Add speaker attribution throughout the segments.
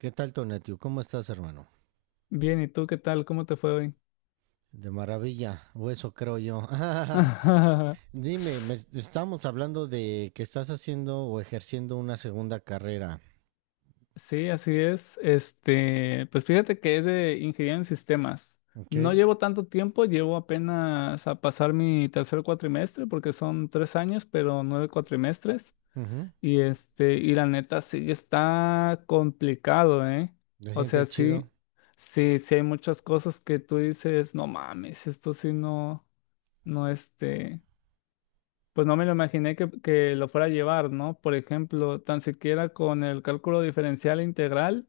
Speaker 1: ¿Qué tal, Tonatiu? ¿Cómo estás, hermano?
Speaker 2: Bien, ¿y tú qué tal? ¿Cómo te fue hoy?
Speaker 1: De maravilla, o eso creo yo. Dime, estamos hablando de que estás haciendo o ejerciendo una segunda carrera,
Speaker 2: Sí, así es. Pues fíjate que es de ingeniería en sistemas.
Speaker 1: ¿ok?
Speaker 2: No llevo tanto tiempo, llevo apenas a pasar mi tercer cuatrimestre, porque son 3 años, pero 9 cuatrimestres.
Speaker 1: Ujú.
Speaker 2: Y y la neta sí está complicado, ¿eh?
Speaker 1: ¿Te
Speaker 2: O sea,
Speaker 1: sientes
Speaker 2: sí,
Speaker 1: chido?
Speaker 2: sí, sí hay muchas cosas que tú dices, no mames, esto sí no, no. Pues no me lo imaginé que lo fuera a llevar, ¿no? Por ejemplo, tan siquiera con el cálculo diferencial e integral,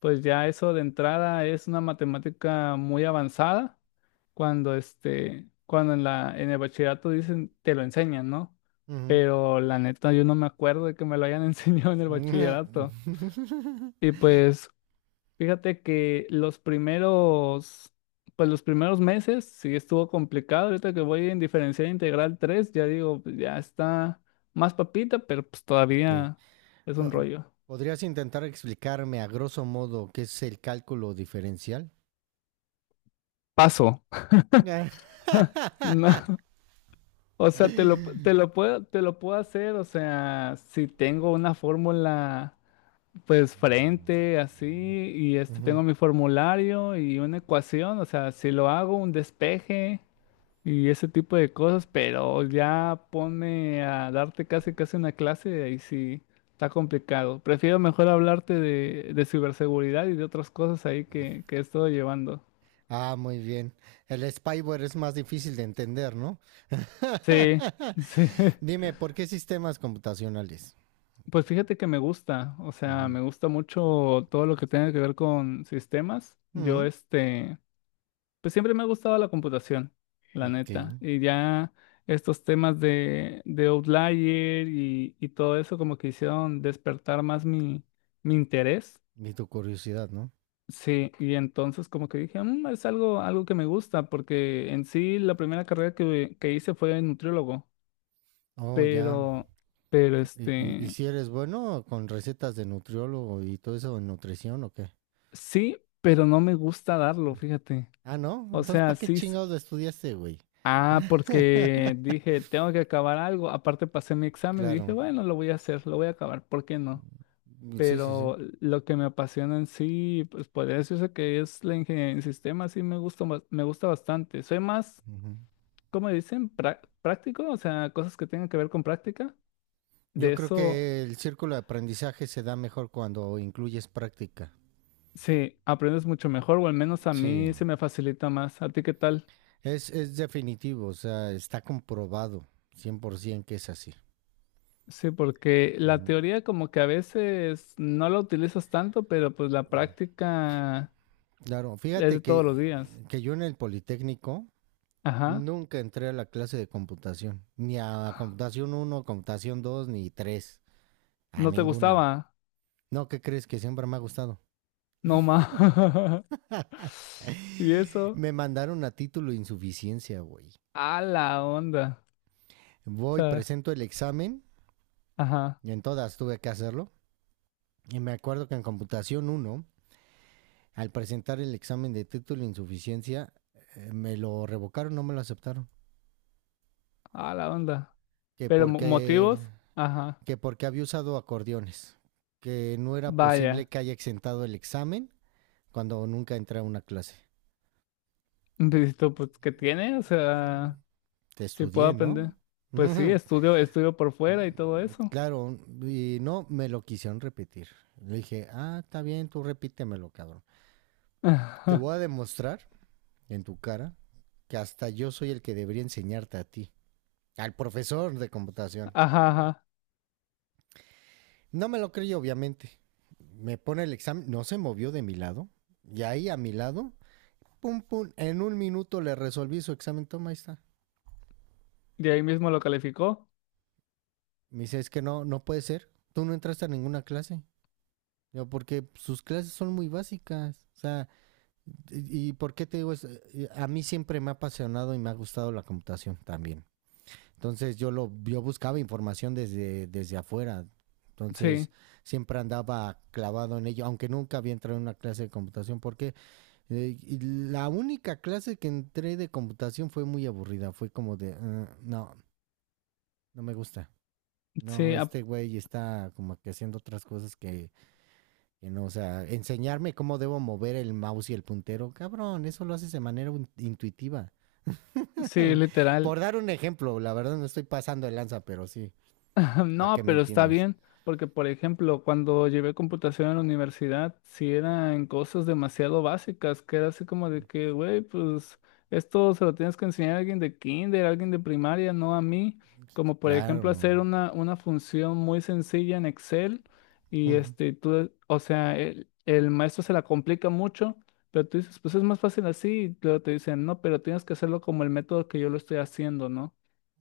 Speaker 2: pues ya eso de entrada es una matemática muy avanzada cuando cuando en en el bachillerato dicen, te lo enseñan, ¿no?
Speaker 1: Ujú.
Speaker 2: Pero la neta, yo no me acuerdo de que me lo hayan enseñado en el bachillerato. Y pues, fíjate que pues los primeros meses sí estuvo complicado. Ahorita que voy en diferencial integral 3, ya digo, pues, ya está más papita, pero pues
Speaker 1: Ok.
Speaker 2: todavía es un
Speaker 1: Uh,
Speaker 2: rollo.
Speaker 1: ¿Podrías intentar explicarme a grosso modo qué es el cálculo diferencial?
Speaker 2: Paso. No, o sea, te lo puedo hacer, o sea, si tengo una fórmula, pues frente, así,
Speaker 1: Ujú.
Speaker 2: tengo mi formulario y una ecuación, o sea, si lo hago, un despeje. Y ese tipo de cosas, pero ya pone a darte casi casi una clase, ahí sí está complicado. Prefiero mejor hablarte de ciberseguridad y de otras cosas ahí que he estado llevando.
Speaker 1: Ah, muy bien. El spyware es más difícil de entender, ¿no?
Speaker 2: Sí, sí.
Speaker 1: Dime, ¿por qué sistemas computacionales?
Speaker 2: Pues fíjate que me gusta, o sea,
Speaker 1: Ujú.
Speaker 2: me gusta mucho todo lo que tenga que ver con sistemas. Yo
Speaker 1: Mm,
Speaker 2: este Pues siempre me ha gustado la computación, la
Speaker 1: ok,
Speaker 2: neta. Y ya estos temas de Outlier y todo eso como que hicieron despertar más mi interés.
Speaker 1: ni tu curiosidad, ¿no?
Speaker 2: Sí, y entonces como que dije, "Mm, es algo, algo que me gusta, porque en sí la primera carrera que hice fue nutriólogo,
Speaker 1: Oh, ya.
Speaker 2: pero, pero
Speaker 1: ¿Y, y
Speaker 2: este,
Speaker 1: si eres bueno con recetas de nutriólogo y todo eso de nutrición o qué?
Speaker 2: sí, pero no me gusta darlo, fíjate.
Speaker 1: Ah, ¿no?
Speaker 2: O
Speaker 1: Entonces,
Speaker 2: sea,
Speaker 1: ¿para qué
Speaker 2: sí,
Speaker 1: chingados estudiaste, güey?
Speaker 2: ah, porque dije, tengo que acabar algo. Aparte pasé mi examen y dije,
Speaker 1: Claro.
Speaker 2: bueno, lo voy a hacer, lo voy a acabar, ¿por qué no?
Speaker 1: Mm, sí, sí, sí.
Speaker 2: Pero lo que me apasiona en sí, pues podría decirse que es la ingeniería en sistemas, sí me gusta, me gusta bastante. Soy más,
Speaker 1: Ujú.
Speaker 2: ¿como dicen? Práctico, o sea, cosas que tengan que ver con práctica.
Speaker 1: Yo
Speaker 2: De
Speaker 1: creo
Speaker 2: eso,
Speaker 1: que el círculo de aprendizaje se da mejor cuando incluyes práctica.
Speaker 2: sí, aprendes mucho mejor, o al menos a
Speaker 1: Sí.
Speaker 2: mí se me facilita más. ¿A ti qué tal?
Speaker 1: Es definitivo, o sea, está comprobado 100% que es así.
Speaker 2: Sí, porque la
Speaker 1: Ujú.
Speaker 2: teoría como que a veces no la utilizas tanto, pero pues la práctica...
Speaker 1: Claro,
Speaker 2: Es
Speaker 1: fíjate
Speaker 2: de todos los
Speaker 1: que,
Speaker 2: días.
Speaker 1: que yo en el Politécnico
Speaker 2: Ajá.
Speaker 1: nunca entré a la clase de computación, ni a computación uno computación 2 ni tres, a
Speaker 2: No te
Speaker 1: ninguna.
Speaker 2: gustaba.
Speaker 1: No, ¿qué crees? Que siempre me ha gustado.
Speaker 2: No más. Y eso.
Speaker 1: Me mandaron a título de insuficiencia, güey.
Speaker 2: A la onda. O
Speaker 1: Voy,
Speaker 2: sea,
Speaker 1: presento el examen,
Speaker 2: ajá.
Speaker 1: y en todas tuve que hacerlo. Y me acuerdo que en computación uno, al presentar el examen de título de insuficiencia, me lo revocaron, no me lo aceptaron.
Speaker 2: A la onda.
Speaker 1: Que porque,
Speaker 2: Motivos. Ajá.
Speaker 1: que porque había usado acordeones, que no era posible
Speaker 2: Vaya.
Speaker 1: que haya exentado el examen cuando nunca entré a una clase.
Speaker 2: Dices tú, pues, ¿qué tiene? O sea,
Speaker 1: Te
Speaker 2: si puedo
Speaker 1: estudié, ¿no?
Speaker 2: aprender. Pues sí, estudio por fuera y todo eso.
Speaker 1: Claro, y no me lo quisieron repetir. Le dije, ah, está bien, tú repítemelo, cabrón. Te
Speaker 2: Ajá,
Speaker 1: voy a demostrar en tu cara que hasta yo soy el que debería enseñarte a ti, al profesor de computación.
Speaker 2: ajá.
Speaker 1: No me lo creí, obviamente. Me pone el examen, no se movió de mi lado. Y ahí a mi lado, pum, pum, en 1 minuto le resolví su examen, toma, ahí está.
Speaker 2: Y ahí mismo lo calificó.
Speaker 1: Me dice, es que no, no puede ser. Tú no entraste a ninguna clase. Yo, porque sus clases son muy básicas. O sea, ¿y por qué te digo eso? A mí siempre me ha apasionado y me ha gustado la computación también. Entonces yo buscaba información desde afuera.
Speaker 2: Sí,
Speaker 1: Entonces siempre andaba clavado en ello, aunque nunca había entrado en una clase de computación. ¿Por qué? Y la única clase que entré de computación fue muy aburrida. Fue como de, "Ah, no, no me gusta. No,
Speaker 2: sí, ap-
Speaker 1: este güey está como que haciendo otras cosas que no. O sea, enseñarme cómo debo mover el mouse y el puntero. Cabrón, eso lo haces de manera intuitiva.
Speaker 2: sí, literal.
Speaker 1: Por dar un ejemplo, la verdad no estoy pasando de lanza, pero sí, para que
Speaker 2: No,
Speaker 1: me
Speaker 2: pero está
Speaker 1: entiendas.
Speaker 2: bien, porque por ejemplo, cuando llevé computación en la universidad, sí eran cosas demasiado básicas, que era así como de que, güey, pues esto se lo tienes que enseñar a alguien de kinder, a alguien de primaria, no a mí, como por ejemplo
Speaker 1: Claro,
Speaker 2: hacer una función muy sencilla en Excel
Speaker 1: ujú,
Speaker 2: tú, o sea, el maestro se la complica mucho, pero tú dices, pues es más fácil así, y luego te dicen, no, pero tienes que hacerlo como el método que yo lo estoy haciendo, ¿no?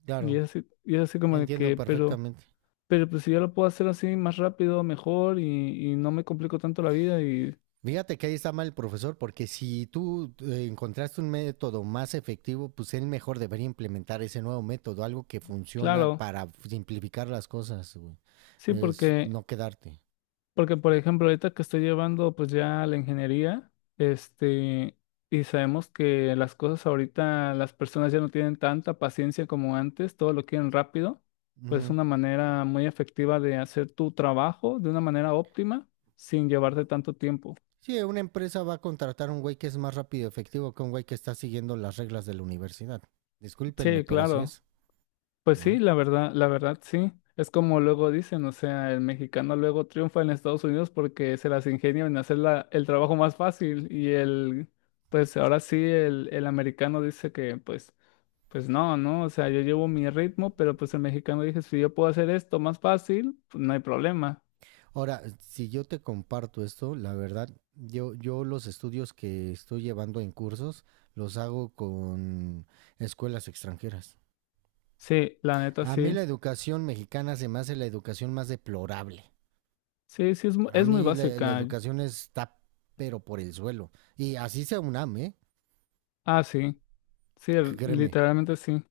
Speaker 1: claro,
Speaker 2: Y es así como de
Speaker 1: entiendo
Speaker 2: que, pero...
Speaker 1: perfectamente.
Speaker 2: Pero pues si yo lo puedo hacer así más rápido, mejor y no me complico tanto la vida y
Speaker 1: Fíjate que ahí está mal el profesor, porque si tú encontraste un método más efectivo, pues él mejor debería implementar ese nuevo método, algo que funciona
Speaker 2: claro,
Speaker 1: para simplificar las cosas, güey.
Speaker 2: sí,
Speaker 1: Es
Speaker 2: porque,
Speaker 1: no quedarte.
Speaker 2: porque por ejemplo ahorita que estoy llevando pues ya la ingeniería, este, y sabemos que las cosas ahorita las personas ya no tienen tanta paciencia como antes, todo lo quieren rápido, pues es
Speaker 1: Ujú.
Speaker 2: una manera muy efectiva de hacer tu trabajo de una manera óptima sin llevarte tanto tiempo.
Speaker 1: Sí, una empresa va a contratar a un güey que es más rápido y efectivo que un güey que está siguiendo las reglas de la universidad. Discúlpenme,
Speaker 2: Sí,
Speaker 1: pero así
Speaker 2: claro.
Speaker 1: es,
Speaker 2: Pues sí,
Speaker 1: ¿no?
Speaker 2: la verdad sí. Es como luego dicen, o sea, el mexicano luego triunfa en Estados Unidos porque se las ingenia en hacer el trabajo más fácil pues ahora sí, el americano dice que pues no, no, o sea, yo llevo mi ritmo, pero pues el mexicano dice, si yo puedo hacer esto más fácil, pues no hay problema.
Speaker 1: Ahora, si yo te comparto esto, la verdad, yo los estudios que estoy llevando en cursos los hago con escuelas extranjeras.
Speaker 2: Sí, la neta
Speaker 1: A mí la
Speaker 2: sí.
Speaker 1: educación mexicana se me hace la educación más deplorable.
Speaker 2: Sí, sí, es,
Speaker 1: Para
Speaker 2: es muy
Speaker 1: mí la
Speaker 2: básica.
Speaker 1: educación está pero por el suelo. Y así sea UNAM, ¿eh?
Speaker 2: Ah, sí, sí,
Speaker 1: Créeme.
Speaker 2: literalmente sí.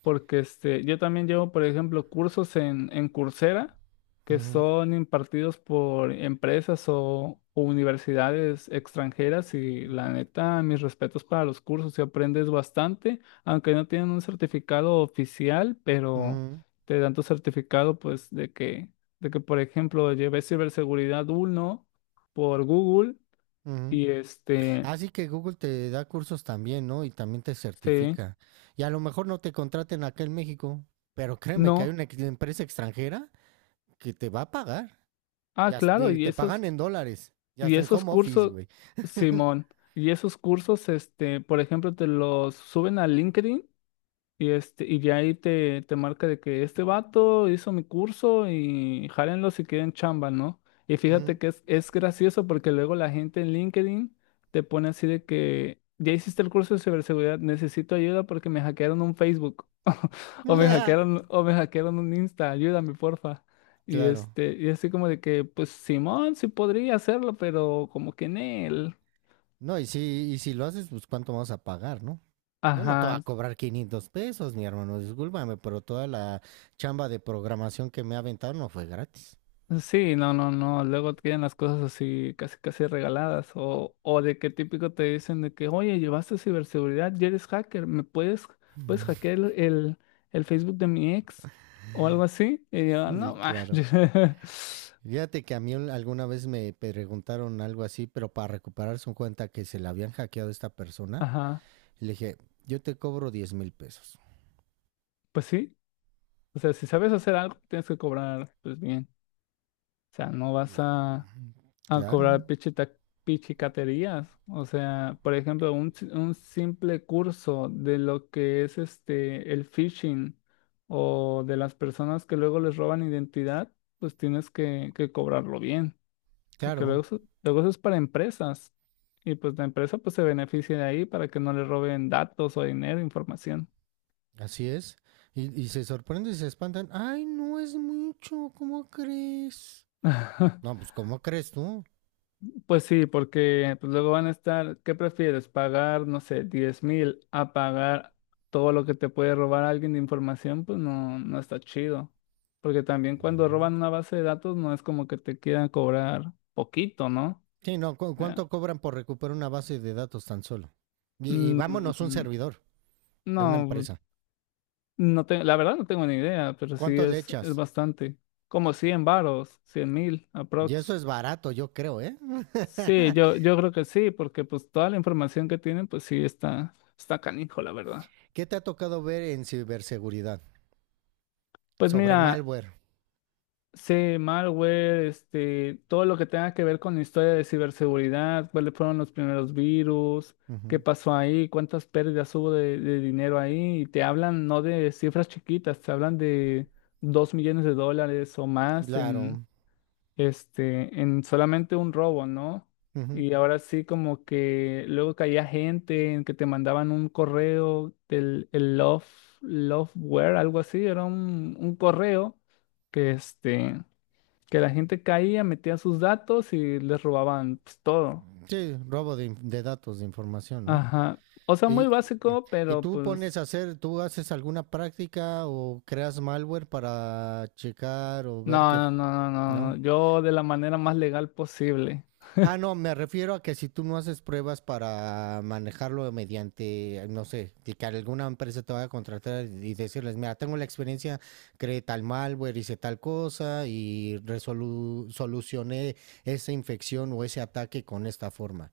Speaker 2: Porque yo también llevo, por ejemplo, cursos en Coursera que
Speaker 1: Ujú,
Speaker 2: son impartidos por empresas o universidades extranjeras y la neta, mis respetos para los cursos, si aprendes bastante, aunque no tienen un certificado oficial, pero
Speaker 1: ujú,
Speaker 2: te dan tu certificado pues de que, por ejemplo, llevé ciberseguridad 1 por Google
Speaker 1: ujú.
Speaker 2: y este,
Speaker 1: Así que Google te da cursos también, ¿no? Y también te
Speaker 2: sí,
Speaker 1: certifica. Y a lo mejor no te contraten acá en México, pero créeme que hay
Speaker 2: no.
Speaker 1: una empresa extranjera que te va a pagar.
Speaker 2: Ah,
Speaker 1: Ya
Speaker 2: claro,
Speaker 1: te,
Speaker 2: y
Speaker 1: te
Speaker 2: esos...
Speaker 1: pagan en dólares. Ya
Speaker 2: Y
Speaker 1: está en
Speaker 2: esos
Speaker 1: home office,
Speaker 2: cursos,
Speaker 1: güey.
Speaker 2: Simón, por ejemplo, te los suben a LinkedIn y ya ahí te marca de que este vato hizo mi curso y jálenlo si quieren chamba, ¿no? Y
Speaker 1: Ujú.
Speaker 2: fíjate que es gracioso porque luego la gente en LinkedIn te pone así de que ya hiciste el curso de ciberseguridad, necesito ayuda porque me hackearon un Facebook o me hackearon un Insta, ayúdame, porfa.
Speaker 1: Claro.
Speaker 2: Y así como de que, pues Simón sí podría hacerlo, pero como que en él.
Speaker 1: No, y si lo haces, pues cuánto vamos a pagar, ¿no? Yo no te voy a
Speaker 2: Ajá,
Speaker 1: cobrar 500 pesos, mi hermano, discúlpame, pero toda la chamba de programación que me ha aventado no fue gratis.
Speaker 2: sí, no, no, no. Luego tienen las cosas así casi casi regaladas. O de qué típico te dicen de que, oye, llevaste ciberseguridad, ya eres hacker, puedes hackear el Facebook de mi ex o algo así. Y yo,
Speaker 1: Sí,
Speaker 2: no, ma".
Speaker 1: claro. Fíjate que a mí alguna vez me preguntaron algo así, pero para recuperar su cuenta que se la habían hackeado a esta persona,
Speaker 2: Ajá.
Speaker 1: le dije, yo te cobro 10,000 pesos.
Speaker 2: Pues sí. O sea, si sabes hacer algo, tienes que cobrar, pues bien. O sea, no vas
Speaker 1: Y,
Speaker 2: a
Speaker 1: "Mm,
Speaker 2: a
Speaker 1: claro,
Speaker 2: cobrar pichicaterías. O sea, por ejemplo, un, si- un simple curso de lo que es el phishing o de las personas que luego les roban identidad, pues tienes que cobrarlo bien, porque
Speaker 1: claro,
Speaker 2: luego eso es para empresas. Y pues la empresa pues se beneficia de ahí para que no le roben datos o dinero, información.
Speaker 1: así es. Y se sorprenden y se espantan. Ay, no es mucho, ¿cómo crees? No, pues ¿cómo crees tú?
Speaker 2: Pues sí, porque pues, luego van a estar, ¿qué prefieres? ¿Pagar, no sé, 10,000 a pagar todo lo que te puede robar alguien de información? Pues no, no está chido. Porque también cuando
Speaker 1: Ujú.
Speaker 2: roban una base de datos no es como que te quieran cobrar poquito, ¿no?
Speaker 1: Sí, no,
Speaker 2: Ya.
Speaker 1: cuánto cobran por recuperar una base de datos tan solo? Y vámonos un
Speaker 2: Mm,
Speaker 1: servidor de una
Speaker 2: no,
Speaker 1: empresa.
Speaker 2: no, la verdad no tengo ni idea, pero sí
Speaker 1: ¿Cuánto le
Speaker 2: es,
Speaker 1: echas?
Speaker 2: bastante. Como 100 varos, 100,000
Speaker 1: Y eso
Speaker 2: aprox.
Speaker 1: es barato, yo creo, ¿eh?
Speaker 2: Sí, yo, yo creo que sí, porque pues toda la información que tienen, pues sí está canijo, la verdad.
Speaker 1: ¿Qué te ha tocado ver en ciberseguridad?
Speaker 2: Pues
Speaker 1: Sobre
Speaker 2: mira,
Speaker 1: malware.
Speaker 2: sé malware, todo lo que tenga que ver con la historia de ciberseguridad, cuáles fueron los primeros virus, qué
Speaker 1: Ujú,
Speaker 2: pasó ahí, cuántas pérdidas hubo de dinero ahí, y te hablan no de cifras chiquitas, te hablan de 2 millones de dólares o más en,
Speaker 1: claro.
Speaker 2: en solamente un robo, ¿no?
Speaker 1: Ujú.
Speaker 2: Y ahora sí como que luego caía gente en que te mandaban un correo del el Loveware, algo así, era un correo que este, que la gente caía, metía sus datos y les robaban pues, todo.
Speaker 1: Sí, robo de, de datos, de información, ¿no?
Speaker 2: Ajá. O sea, muy
Speaker 1: ¿Y,
Speaker 2: básico,
Speaker 1: y
Speaker 2: pero
Speaker 1: tú pones
Speaker 2: pues
Speaker 1: a hacer, tú haces alguna práctica o creas malware para checar o ver
Speaker 2: no,
Speaker 1: que,
Speaker 2: no, no, no, no,
Speaker 1: ¿no?
Speaker 2: no. Yo de la manera más legal posible.
Speaker 1: Ah, no, me refiero a que si tú no haces pruebas para manejarlo mediante, no sé, de que alguna empresa te vaya a contratar y decirles, mira, tengo la experiencia, creé tal malware, hice tal cosa y solucioné esa infección o ese ataque con esta forma.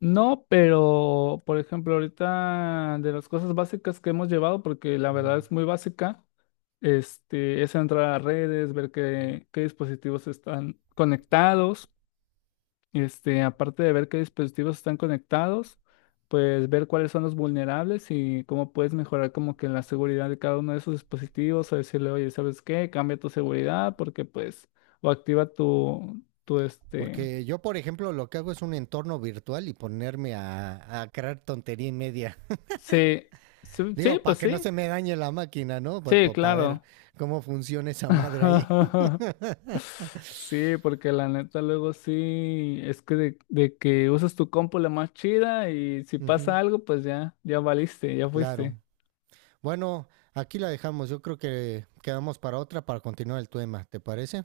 Speaker 2: No, pero por ejemplo, ahorita de las cosas básicas que hemos llevado, porque la verdad
Speaker 1: Mm.
Speaker 2: es muy básica, es entrar a redes, ver qué dispositivos están conectados, aparte de ver qué dispositivos están conectados, pues ver cuáles son los vulnerables y cómo puedes mejorar como que la seguridad de cada uno de esos dispositivos, o decirle, oye, ¿sabes qué? Cambia tu seguridad porque pues, o activa tu
Speaker 1: Porque yo, por ejemplo, lo que hago es un entorno virtual y ponerme a crear tontería y media.
Speaker 2: sí, sí, sí,
Speaker 1: Digo, para
Speaker 2: pues
Speaker 1: que no
Speaker 2: sí,
Speaker 1: se me dañe la máquina, ¿no?
Speaker 2: sí,
Speaker 1: Para ver
Speaker 2: claro.
Speaker 1: cómo funciona esa madre ahí.
Speaker 2: Sí, porque la neta luego sí, es que de que usas tu compu la más chida y si
Speaker 1: Ujú,
Speaker 2: pasa algo, pues ya, ya valiste, ya
Speaker 1: claro.
Speaker 2: fuiste.
Speaker 1: Bueno, aquí la dejamos. Yo creo que quedamos para otra para continuar el tema. ¿Te parece?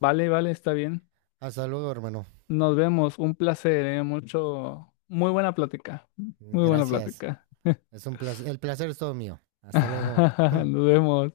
Speaker 2: Vale, vale, está bien.
Speaker 1: Hasta luego, hermano.
Speaker 2: Nos vemos, un placer, mucho, muy buena plática, muy buena
Speaker 1: Gracias.
Speaker 2: plática.
Speaker 1: Es un placer. El placer es todo mío. Hasta luego.
Speaker 2: Nos vemos.